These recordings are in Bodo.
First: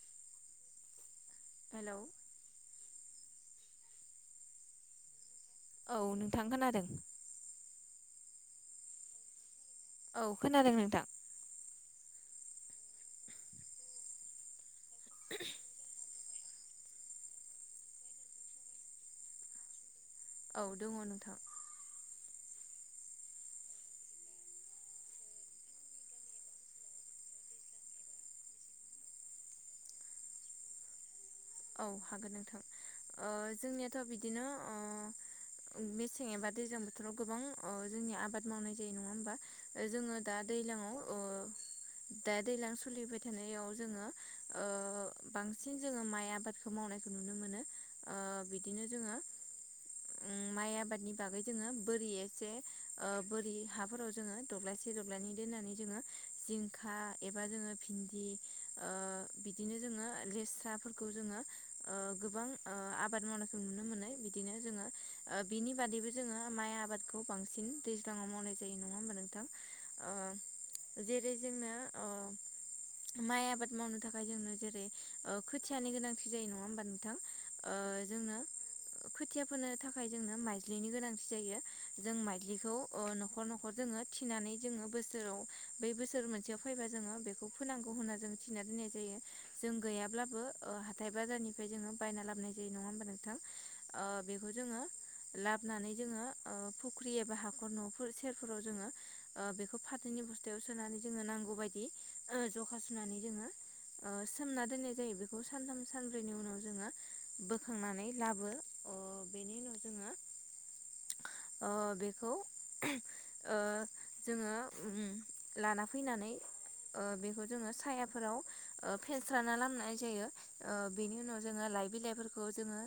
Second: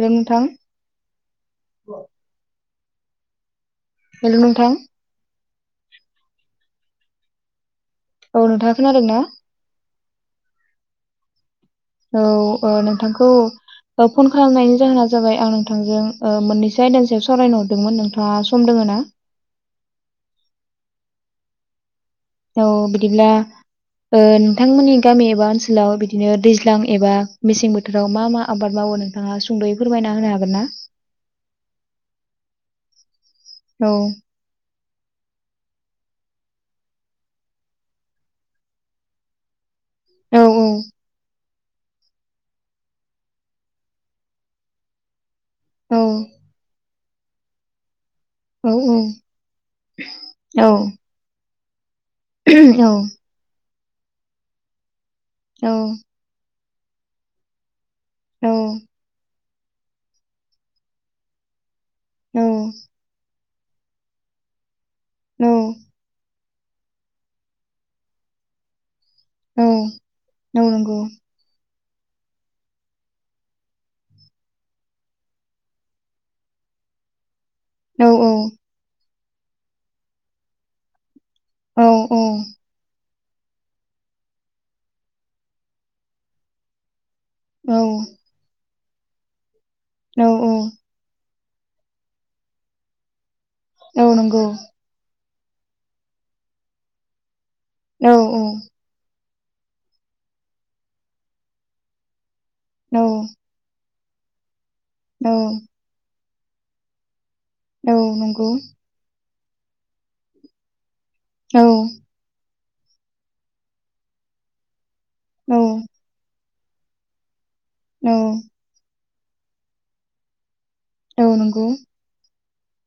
हेल' नोंथां हेल' हेल' नोंथां औ नोंथां खोनादों। औ नोंथाङा खोनादों ना? औ खोनादों नोंथां औ नोंथांखौ फन खालामनायनि जाहोना जाबाय आं नोंथांजों ओ मोननैसो आयदानि सायाव सावरायनो हरदोंमोन नोंथाङा सम दङ ना? औ दङ नोंथां औ बिदिब्ला ओ नोंथांमोननि गामि एबा ओनसोलाव बिदिनो दैज्लां एबा मेसें बोथोराव मा मा आबाद माव वो नोंथाङा सुंद'यै फोरमायना होनो हागोन ना? औ हागोन नोंथां ओ औ जोंनियाथ' बिदिनो मेसें एबा दैज्लां बोथोराव गोबां जोंनि आबाद मावनाय जायो नङा होमबा? जोङो दा औ दैज्लाङाव ओ दा दैज्लां सोलिबाय थानायाव जोङो ओ बांसिन औ जोङो माइ आ मावनायखौ नुनो मोनो ओ औ बिदिनो जोङो औ माइ आबाद बागै जोङो बोरिसे औ बोरि हाफोराव जोङो दब्लायसे दब्लायनै दोननानै जोङो जिंखा एबा जोङो भिन्दि ओ बि दिनो जोङो लेस्राफोरखौ ओ जोङो ओ औ गोबां आबाद मावना जों नुनो मोननाय बिदिनो जोङो बिनि औ बादैबो जोङो माइ आबादखौ बांसिन दैज्लाङाव मावनाय जायो नङा होमबा नोंं थां औ नंगौ ओ जेरै जोंनो ओ माइ आबाद मावनो थाखाय जोंनो जेरै खो थियानि गोनांथि जायो नङा होमबा नोंथां? ओ औ औ जोंनो खोथिया फोनो थाखाय जोंनो माइज्लिनि गोनांथि जायो औ जों माइज्लिखौ न' न'खर न'खर जोङो थिनानै जोङो बोसोराव बै बोसोर मोनसेयाव फैबा जोङो बे औ फांगौ होनना जों थिना दोननाय जायो जों औ गैयाब्ला औ हाथाय बाजारनि फ्राय बे जोङो बायना लाबाय जायो नङा होमबा नोंथां औ ओ नंगौ बेखौ जोङो लाबोनानै जोङो फुख्रि एबा हाखर औ न'फोर सेरफोराव जोङो बेखौ फाथैनि बस्थायाव सोनानै जोङो नांगौ बायदि जखा औ सुनानै जोङो ओ सोमना दोननाय जायो औ बेखौ सानथाम सानब्रैनि उनाव जोङो औ बोखांनानै नंगौ लाबो बेनि उनाव जोङो औ ओ बेखौ ओ जोङो उम औ लाना फैनानै ओ बेखौ जोङो औ सायाफोराव ओ फेनस्राना लामनाय जायो ओ बेनि औ उनाव नंगौ जोङो लाइ बिलाइफोर खौ जोङो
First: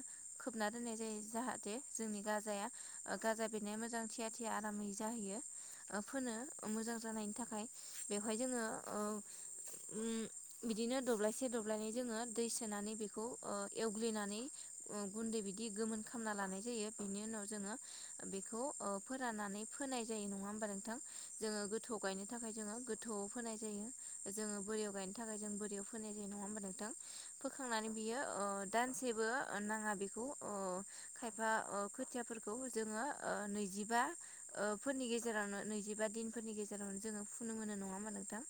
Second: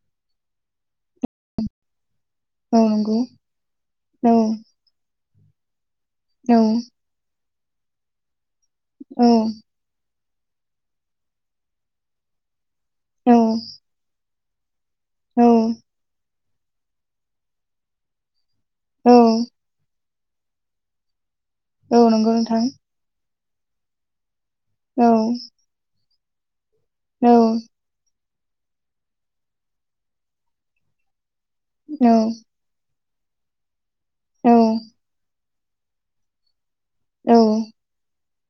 खोबना दोननाय जायो जाहाथे जोंनि गाजाया औ नंगौ गाजा बेरनाया मोजां औ थिया थिया आरामै जाहैयो। ओ फोनो औ मोजां जानायनि थाखाय बेवहाय जोङो ओ औ उम बिदिनो दब्लायसे दब्लायनै जोंङो दै सोनानै बेखौ ओ एवग्लिनानै ओ गुन्दै औ बिदि गोमोन खामना लानाय जायो बेनि उनाव जोंङो बेख खौ ओ औ फोरानानै फोनाय जायो नंङा हबा नोंथां जोंङो गोथौ औ गायनो नंगौ थाखाय नोंथां जोंङो गोथौ फोनाय जायो जोंङो बोरियाव औ गायनो थाखाय जों बोरयाव फोनाय थां औ फोखांनानै बियो ओ दानसेबो ओ नांङा बेखौ ओ खाइ फा ओ औ खोथियाफोरखौ जोंङो ओ नैजिबा औ ओ फोरनि गेजेरावनो नैजिबा दिनफोरनि गेजेरावनो जोंङो औ फुनो मोनो। नंङा होमा नोंथां?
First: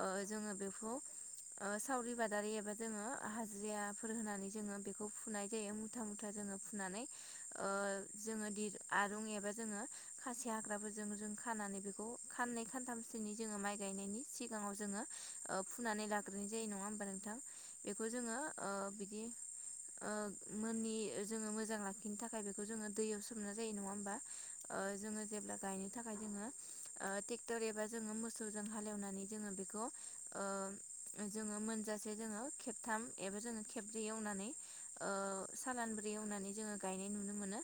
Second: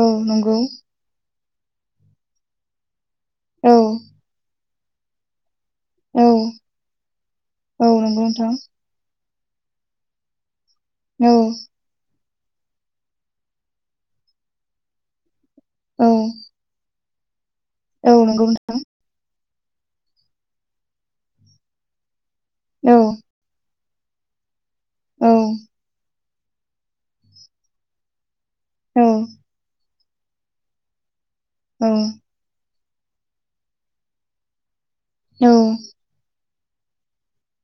औ ओ जोंङो नंगौ बेखौ ओ सावरि बादारि एबा जोंङो औ हाजिराफोर होनानै जोंङो बेखौ फुनाय थायो मुथा औ मुथा जोङो फुनानै ओ औ नंगौ जोङो नोंथां दिर आरुं एबा जोंङो खासि हाग्राबो जों औ जों खानानै बेखौ खाननै खानथामसोनि जोङो माइ गायनायनि सिगांङाव जोंङो ओ फुनानै औ लाग्रोनाय जायो नंङा होमबा नों थां बेखौ औ जोंङो नंगौ ओ नोंथां बिदि ओ मोननि जोंङो मोजां लाखिनो थाखाय बेखौ जोंङो औ दैयाव सोमना जायो नंङा होम बा ओ जोङो औ जेब्ला गायनो थाखाय जोङो ओ टेगथर एबा जोङो मोस सौजों औ हालेवनानै जोंङो बेखौ ओ जोंङो औ मोनजासे जोङो खेबथाम एबा जोङो खेब्रै एवनानै नंगौ सालब्रै एवनानै जोंङो गायनाय नुनो मोनो।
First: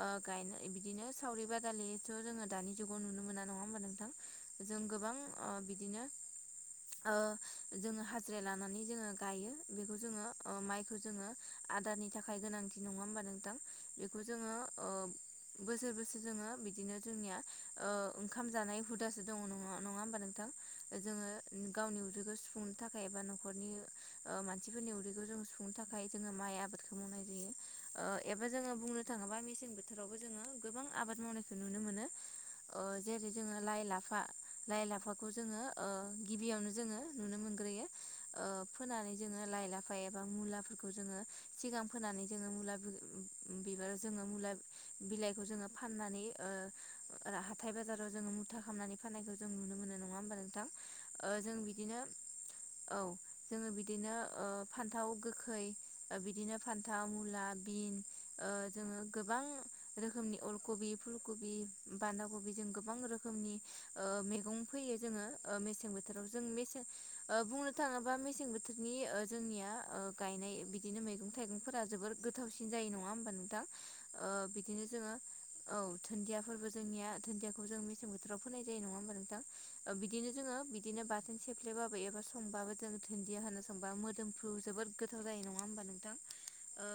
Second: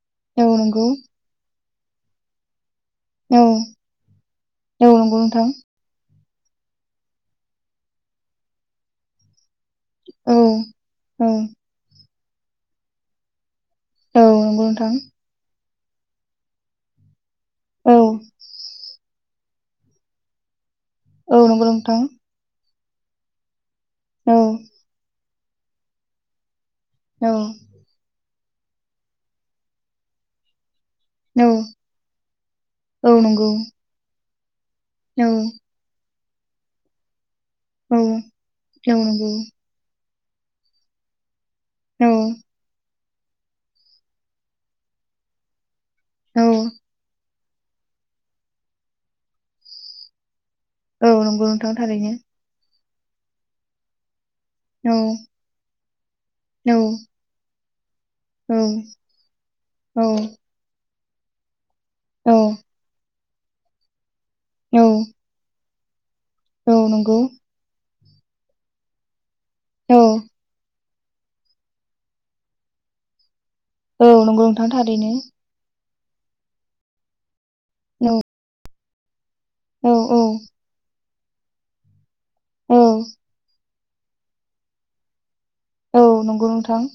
ओ औ गाय नंगौ बिदिनो सावरि बादालिथ' जोंङो दानि जुगाव नुनो नोंथां मोना नंङा होनबा नोंथां जों गोबां ओ औ बिदिनो ओ जोंङो हाजिरा लानानै जोंङो गायो। बेखौ जोंङो ओ माइखौ औ जोङो आदारनि थाखाय गोनांथि नंङा होमबा नोंथां? औ बेखौ जोंङो नंगौ ओ नोंथां बोसोर बोसोर जोङो बिदिनो जोंनिया ओ औ ओंखाम जानाय हुदासो दंङो। नङा नङा होमबा नोंथां? जोङो औ नंगौ गावनि नोंथां उदैखौ सुफुंनो थाखाय एबा नखरनि औ ओ मानसिफोरनि उदैखौ जोङो सु फुंनो थाखाय जोंङो माइ आबाद औ एबा जोंङो बुंनो थाङोबा मेसें बोथोरावबो जोंङो गोबां आबाद औ मावनायखौ नुनो मोनो औ जेरै नंगौ जोंङो लाइ लाफा लाइ औ लाफाखौ जोंङो ओ गिबियावनो जोङो नुनो मोनग्रोयो औ ओ औ फोनानै नंगौ जोंङो लाइ लाफा एबा मुलाफोरखौ जोंङो सिगां औ फोनानै जोंङो मुला [unintelligible] बिबार जोंङो मुला बिलाइखौ जोंङो फाननानै औ ओ रा हा थायाइ बाजाराव जोंङो मुथा खामनानै फानायखौ जों नुनो मोनो नंङा होमबा नों औ नंगौ नोंथां थारैनो। औ जोङो बिदिनो ओ औ फान्थाव गोखै ओ बिदिनो औ फान्थाव मुला बिन ओ औ जोंङो गोबां औ रोखोमनि अलकबि फुलकबि बान्दा खबि औ जों गोबां रोखोमनि ओ मैगं औ फैयो जोंङो ओ मेसे थोराव जों औ मेसें नंगौ ओ बुंनो थांङोबा मेसें बोथोरनि ओ जोंनिया औ ओ गायनाय बि दिनो मैगं थाइगंफोरा जोबोर गोथावसिन जायो। नंङा होमबा नोंथां? औ ओ नंगौ नोंथां बिदिनो जोङो थारैनो। औ दुन्दियाफोरबो जोंनिया दुन्दियाखौ जों औ मेसें बोथोराव फोनाय जायो। नंङा होमबा नोंथां? ओ औ औ बिदिनो जोंङो बिदिनो बाथोन सेफ्लेबाबो एबा संबाबो औ जों होना संबा मोदोमफ्रु जोबोद गोथाव जायो नङा औ नंगौ नोंथां।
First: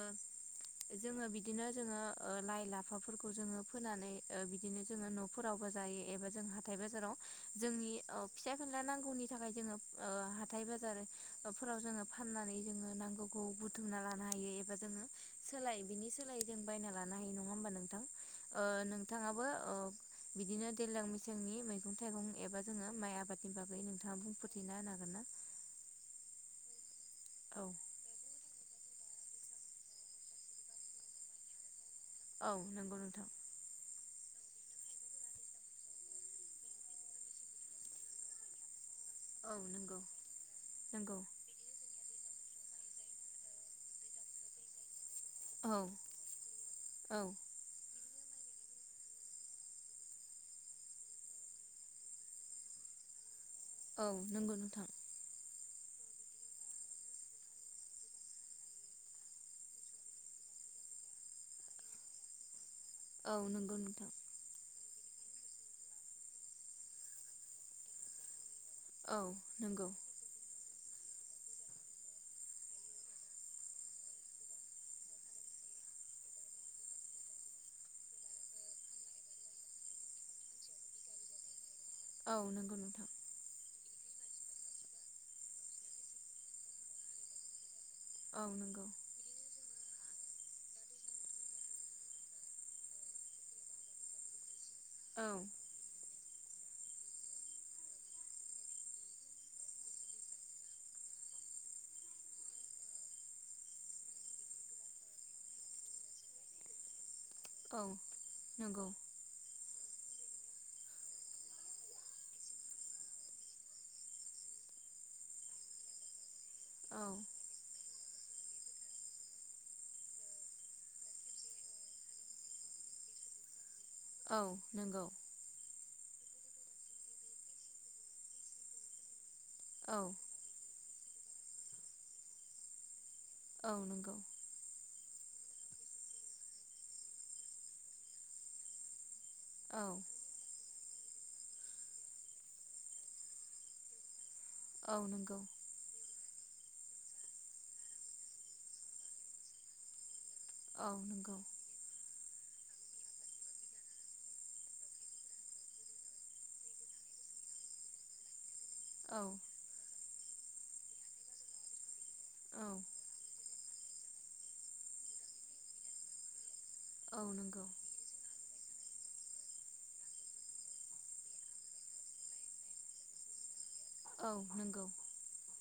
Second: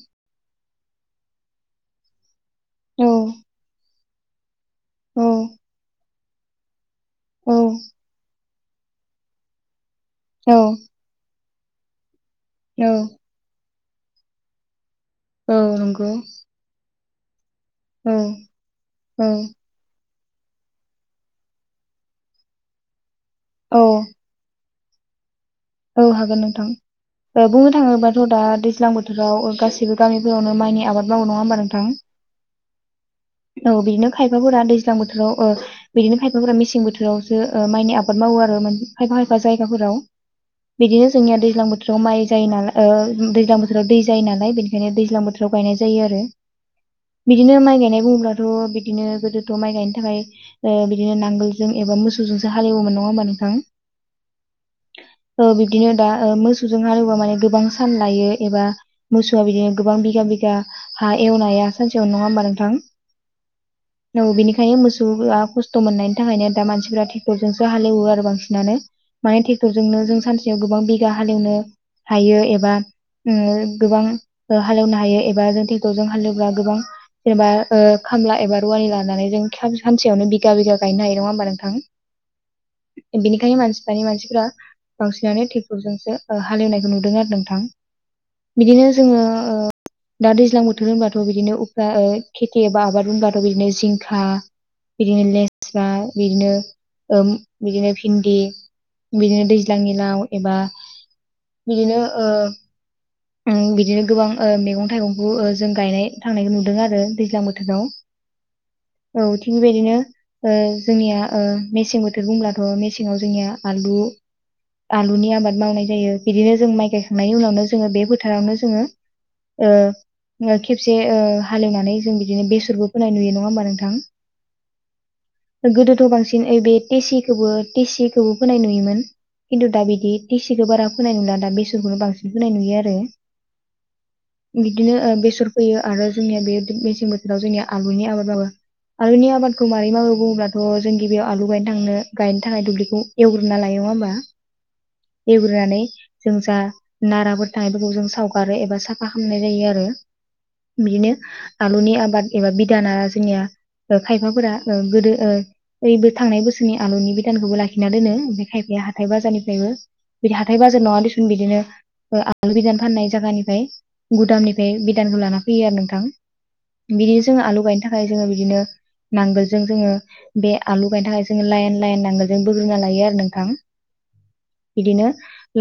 जोंङो बिदिनो जोङो ओ लाइ औ लाफाफोरखौ जोंङो फोनानै ओ बि बिदिनो जोंङो औ न'फोरावबो जायो एबा जों हाथाय बाजाराव औ जोंनि फिसा फेनला नांगौनि थाखाय जोंङो औ फोराव जोंङो फाननानै जोंङो नांगौखौ बुथुमना लानो हायो एबा जोंङो सोलाय बिनि नंगौ सोलाय जों बायना लानो नंङा होमबा नोंथां औ औ नोंथाङाबो बिदिनो दैज्लां मेसेंनि मैगं थाइगं एबा जोङो माइ आबादनि बागै नोंथाङा बुंफोर ना होनो हागोन ना? औ हागोन नोंथां औ बुंनो थाङोबाथ' दा दैज्लां बोथोर फोथोराव गासैबो गामिफोरावनो माइनि आबाद मावो नङा होमबा नोंथां औ नंगौ नोंथां औ बिदिनो खायफाफोरा दैज्लां बोथोराव बिदिनो खायफाफोरा मेसें बोथोरावसो माइनि आबाद मावो आरो खायफा खायफा औ जायगाफोराव नंगौ बिदिनो नंगौ जोंनिया दैज्लां बोथोर बोथोराव माइ जायो नाल ओ दैज्लां बोथोराव दै जायो नालाय बेनिखायनो दैज्लां बोथो राव औ गायनाय जायो आरो औ बिदिनो माइ गायनाय बुङोब्ला बिदिनो गोदोथ' माइ गायनो थाखाय बिदिनो नांगोलजों एबा मोसौजोंसो हालेवोमोन नङा होमबा नोंथां औ नंगौ नोंथां औ बिदिनो दा मोसौजों हालोबा माने गोबां सान लायो एबा मोसौआ बिदिनो गोबां बिगा बि हा एवनाया सानसेयाव नङा होनबा नोंथां औ नंगौ नोंथां औ बेनिखायनो खस्थ' मोननायनि थाखायनो दा मानसिफ्रा थेकटरजोंसो हालेवो आरो बांसिन औ माने नंगौ ट्रेक्टरजोंनो जों सानसेयाव गोबां बिगा हालेवनो हायो एबा गोबां हालेवनो हायो एबा जों ट्रेक्टरजों हालेवब्ला गोबां जेनेबा खामला एबा रुवानि लानानै जों सानसेयावनो बिगा बिगा गायनो हायो नङा होमबा नोंथां औ नंगौ नोंथां बेनिखायनो मानसि दानि मानसिफ्रा बांसिनानो ट्रेक्टरजोंसो हालेवनायखौ नुदों आरो नोंथां औ नंगौ बिदिनो जोङो ओ दा दैज्लां बोथोर होनबाथ' बिदिनो उफ्रा खेथि एबा आबाद होनबाथ' बिदिनो जिंखा बिदिनो औ लेस्रा बिदिनो बिदिनो भिन्दि बिदिनो दै लां दिनाव एबा बिदिनो ओ बिदिनो गोबां मैगं थाइगंखौ जों गायनाय थांनायखौ नुदों आरो दैज्लां औ बोथोराव नंगौ औ थिग बेबायदिनो जोंनिया मेसें बोथोर बुंब्लाथ' मेसेङाव जोंनिया आलु आलुनि आबाद मावनाय जायो बिदिनो जों माइ औ गायखांनायनि उनावनो जोङो बे फोथारावनो जोङो खेबसे हालेवनानै जों बिदिनो बेसरबो फोनाय नुयो नङा होमबा नोंथां औ नंगौ गोदोथ' बांसिन ओइ बे टिसिखौबो टिसिखौबो फोनाय नुयोमोन खिन्थु दा औ बिदि टिसिखौ बारा बोनाय नुला दा बेसरखौनो बांसिन फोनाय नुयो आरो औ नंगौ बिदिनो बेसर फोयो आरो जोंनिया बे मेसें बोथोराव जोंनि आलुनि आबाद मावो आलुनि आबाद आबादखौ औ मरै मावो बुङोब्लाथ' जों गिबियाव आलु गायनो थांनो गायनो थाखाय दुब्लिखौ एवग्रोना लायो नङा होमबा औ नंगौ एवग्रोनानै जों जा नाराफोर थानायफोरखौ जों सावगारो एबा साफा खालामनाय जायो आरो औ बिदिनो नंगौ आलुनि आबाद एबा बिदाना जोंनिया खायफाफोरा गोदोओ थांनाय बोसोरनि आलुनि बिधानखौबो लाखिना दोनो खायफाया हाथाय औ बाजारनिफ्रायबो बिदि हाथाय बाजार नङा दुसुन बिदिनो आलु बिदान फाननाय जायगानिफ्राय गुदामनिफ्राय बिदानखौ लाना फैयो आरो नोंथां बिदिनो औ जोङो आलु नंगौ गायनो थाखाय जोङो बिदिनो नांगोलजों जोङो बे आलु गायनो थाखाय जोङो लाइन लाइन नांगोलजों बोग्रोना लायो आरो नोंथां औ नंगौ बिदिनो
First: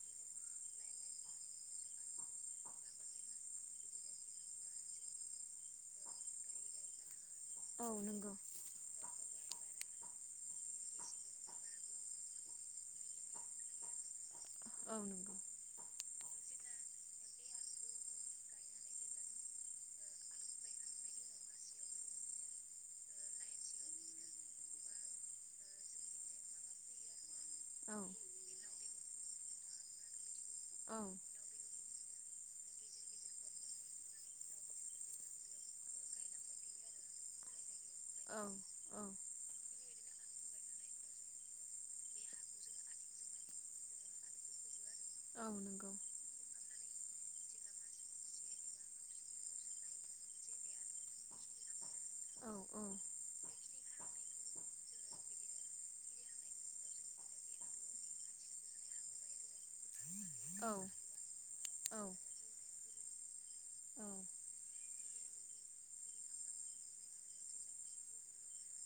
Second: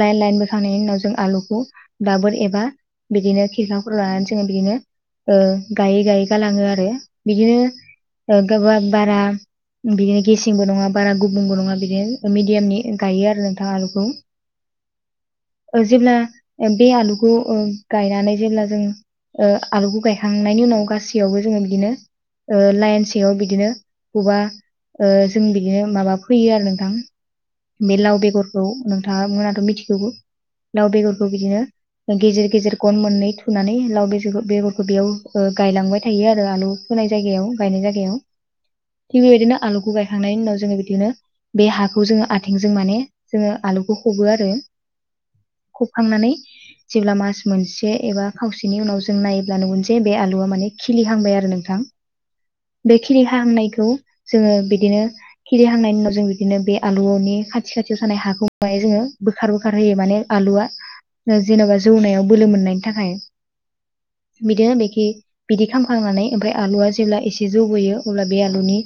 लाइन लाइन बोखांनायनि उनाव जों आलुखौ दाबोर एबा बिदिनो खिरखा फोराव लानानै जोङो बिदिनो ओ गायै गायै गालाङो आरो औ नंगौ बिदिनो गोबा बारा बिदिनो गेसेंबो नङा बारा गुबुंबो नङा बिदिनो मिडियामनि गायो आरो नोंथां आलुखौ औ नंगौ जेब्ला बे आलुखौ ओ गायनानै जेब्ला जों ओ आलुखौ गायखांनायनि उनाव गासैयावबो जोङो बिदिनो ओ लाइन सिङाव बिदिनो बबा ओ जों बिदिनो माबा फैयो आरो नोंथां बे लाव बेगरखौ नोंथाङा मोनाथ' मिथिगौ लाव औ बेगरखौ बिदिनो गेजेर गेजेर गन मोननै थुनानै लाव बेग बेगरखौ बेयाव गायलांबाय थायो आरो आलु नाय जायगायाव गायनाय जायगायाव औ औ थिग बेबायदिनो आलुखौ गायखांनायनि उनाव जोङो बिदिनो बे हाखौ जोङो आथिंजों माने जोङो आलुखौ फबो आरो औ नंगौ फबखांनानै जेब्ला मास मोनसे एबा खावसेनि उनाव जों नायोब्ला नंगोन जे बे आलुआ माने खिलिहांबाय आरो नोंथाङा औ [inaudible] बे खिलि हांनायखौ जोङो बिदिनो खिलि हांनायनि उनाव जों बिदिनो बे आलुनि खाथि खाथियाव थानाय हाखौ जोङो बोखार बोखार होयो माने आलुआ औ जेन'बा जौनायाव बोलो मोननायनि थाखाय बिदिनो बेखि बिदि खालामखांनानै ओमफ्राय आलुवा जेब्ला एसे जौबोयो अब्ला बे आलुनि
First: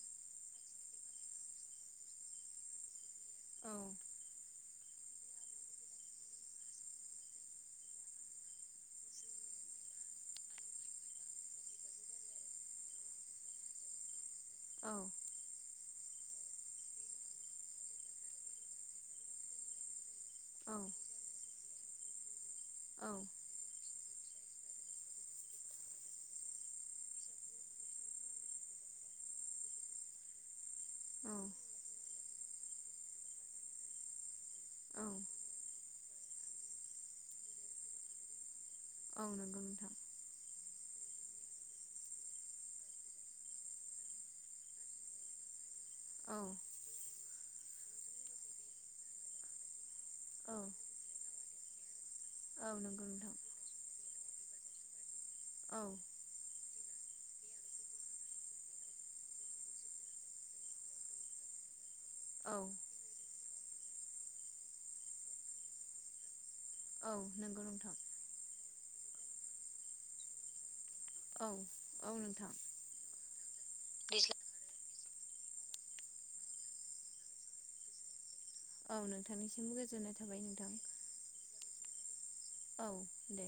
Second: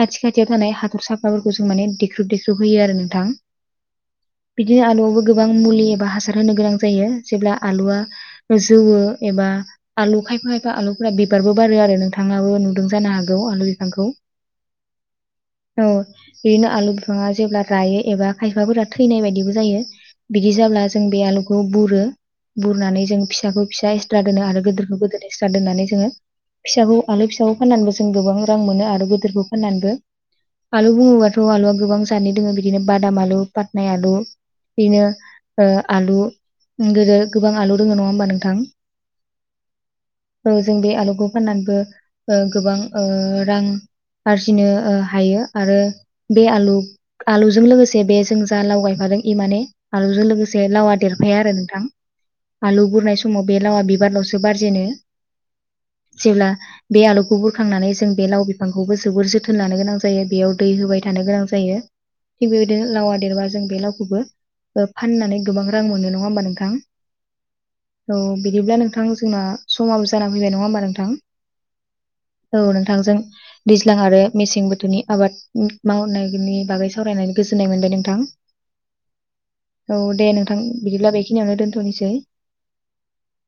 खाथि खाथियाव थानाय हाथर साफोरखौ जों माने देख्रुब देख्रुब होयो आरो नोंथां [inaudible] बिदिनो आलुवावबो गोबां मुलि हासार होनो गोनां जायो जेब्ला आलुवा जौवो एबा आलु खायफा खायफा आलु बिबारबो बारो आरो नोंथाङाबो नुदों जानो हागौ आलु बिफांखौ औ औ बिदिनो आलु बिफाङा जेब्ला रायो एबा खायफाफोरा थैनाय बायदिबो जायो बिदि जाब्ला जों बे बुरो बुरनानै जों फिसाखौ फिसा एक्स्रा दोनो आरो गोदोरखौ गोदोर एक्स्रा दोननानै जोङो फिसाखौ आलु फिसाखौ फाननानैबो जों गोबां रां मोनो आरो गिदिरखौ फाननानैबो आलु बुङोबाथ' आलुआ गोबां जादनि दङ बिदिनो बादाम आलु फाथनाय आलु औ बिदिनो ओ आलु गोदो गोबां आलु दङो नङा होमबा नोंथां औ नोंगौ नोंथां ओ जों बे आलुखौ फाननानैबो ओ गोबां ओ रां आरजिनो हायो आरो औ बे आलु आलुजों लोगोसे बे जों जा लाव गायफादों इमाने आलुजों औ लोगोसे माखासे लावा देरफाया आरो नोंथां औ आलु नंगौ बुरनाय नोंथां समाव बे लावा बिबारल'सो बारजेनो जेब्ला बे आलुखौ बोखांनानै जों बे लाव बिफांखौबो जोबोर जोथोन लानो गोनां जायो बेयाव दै होबाय थानो गोनां जायो थिग औ बेबायदिनो लावा देरबा जों बे लावखौबो फाननानै गोबां रां मोनो नङा होमबा नोंथां नोंथां औ नंगौ नोंथां थ' बिदिब्ला नोंथां जोंना समाबो जाना फैबाय नङा होमबा नोंथां औ औ नोंथां औ नोंथांजों दैज्लां आरो मेसें बोथोरनि आबाद मावनायनि बागै सावरायनानै गोजोननाय मोनबाय नोंथां औ नोंथांनिसिमबो औ गोजोननाय था दे नोंथां बिदिब्ला बेखिनियावनो दोनथ'नोसै औ दे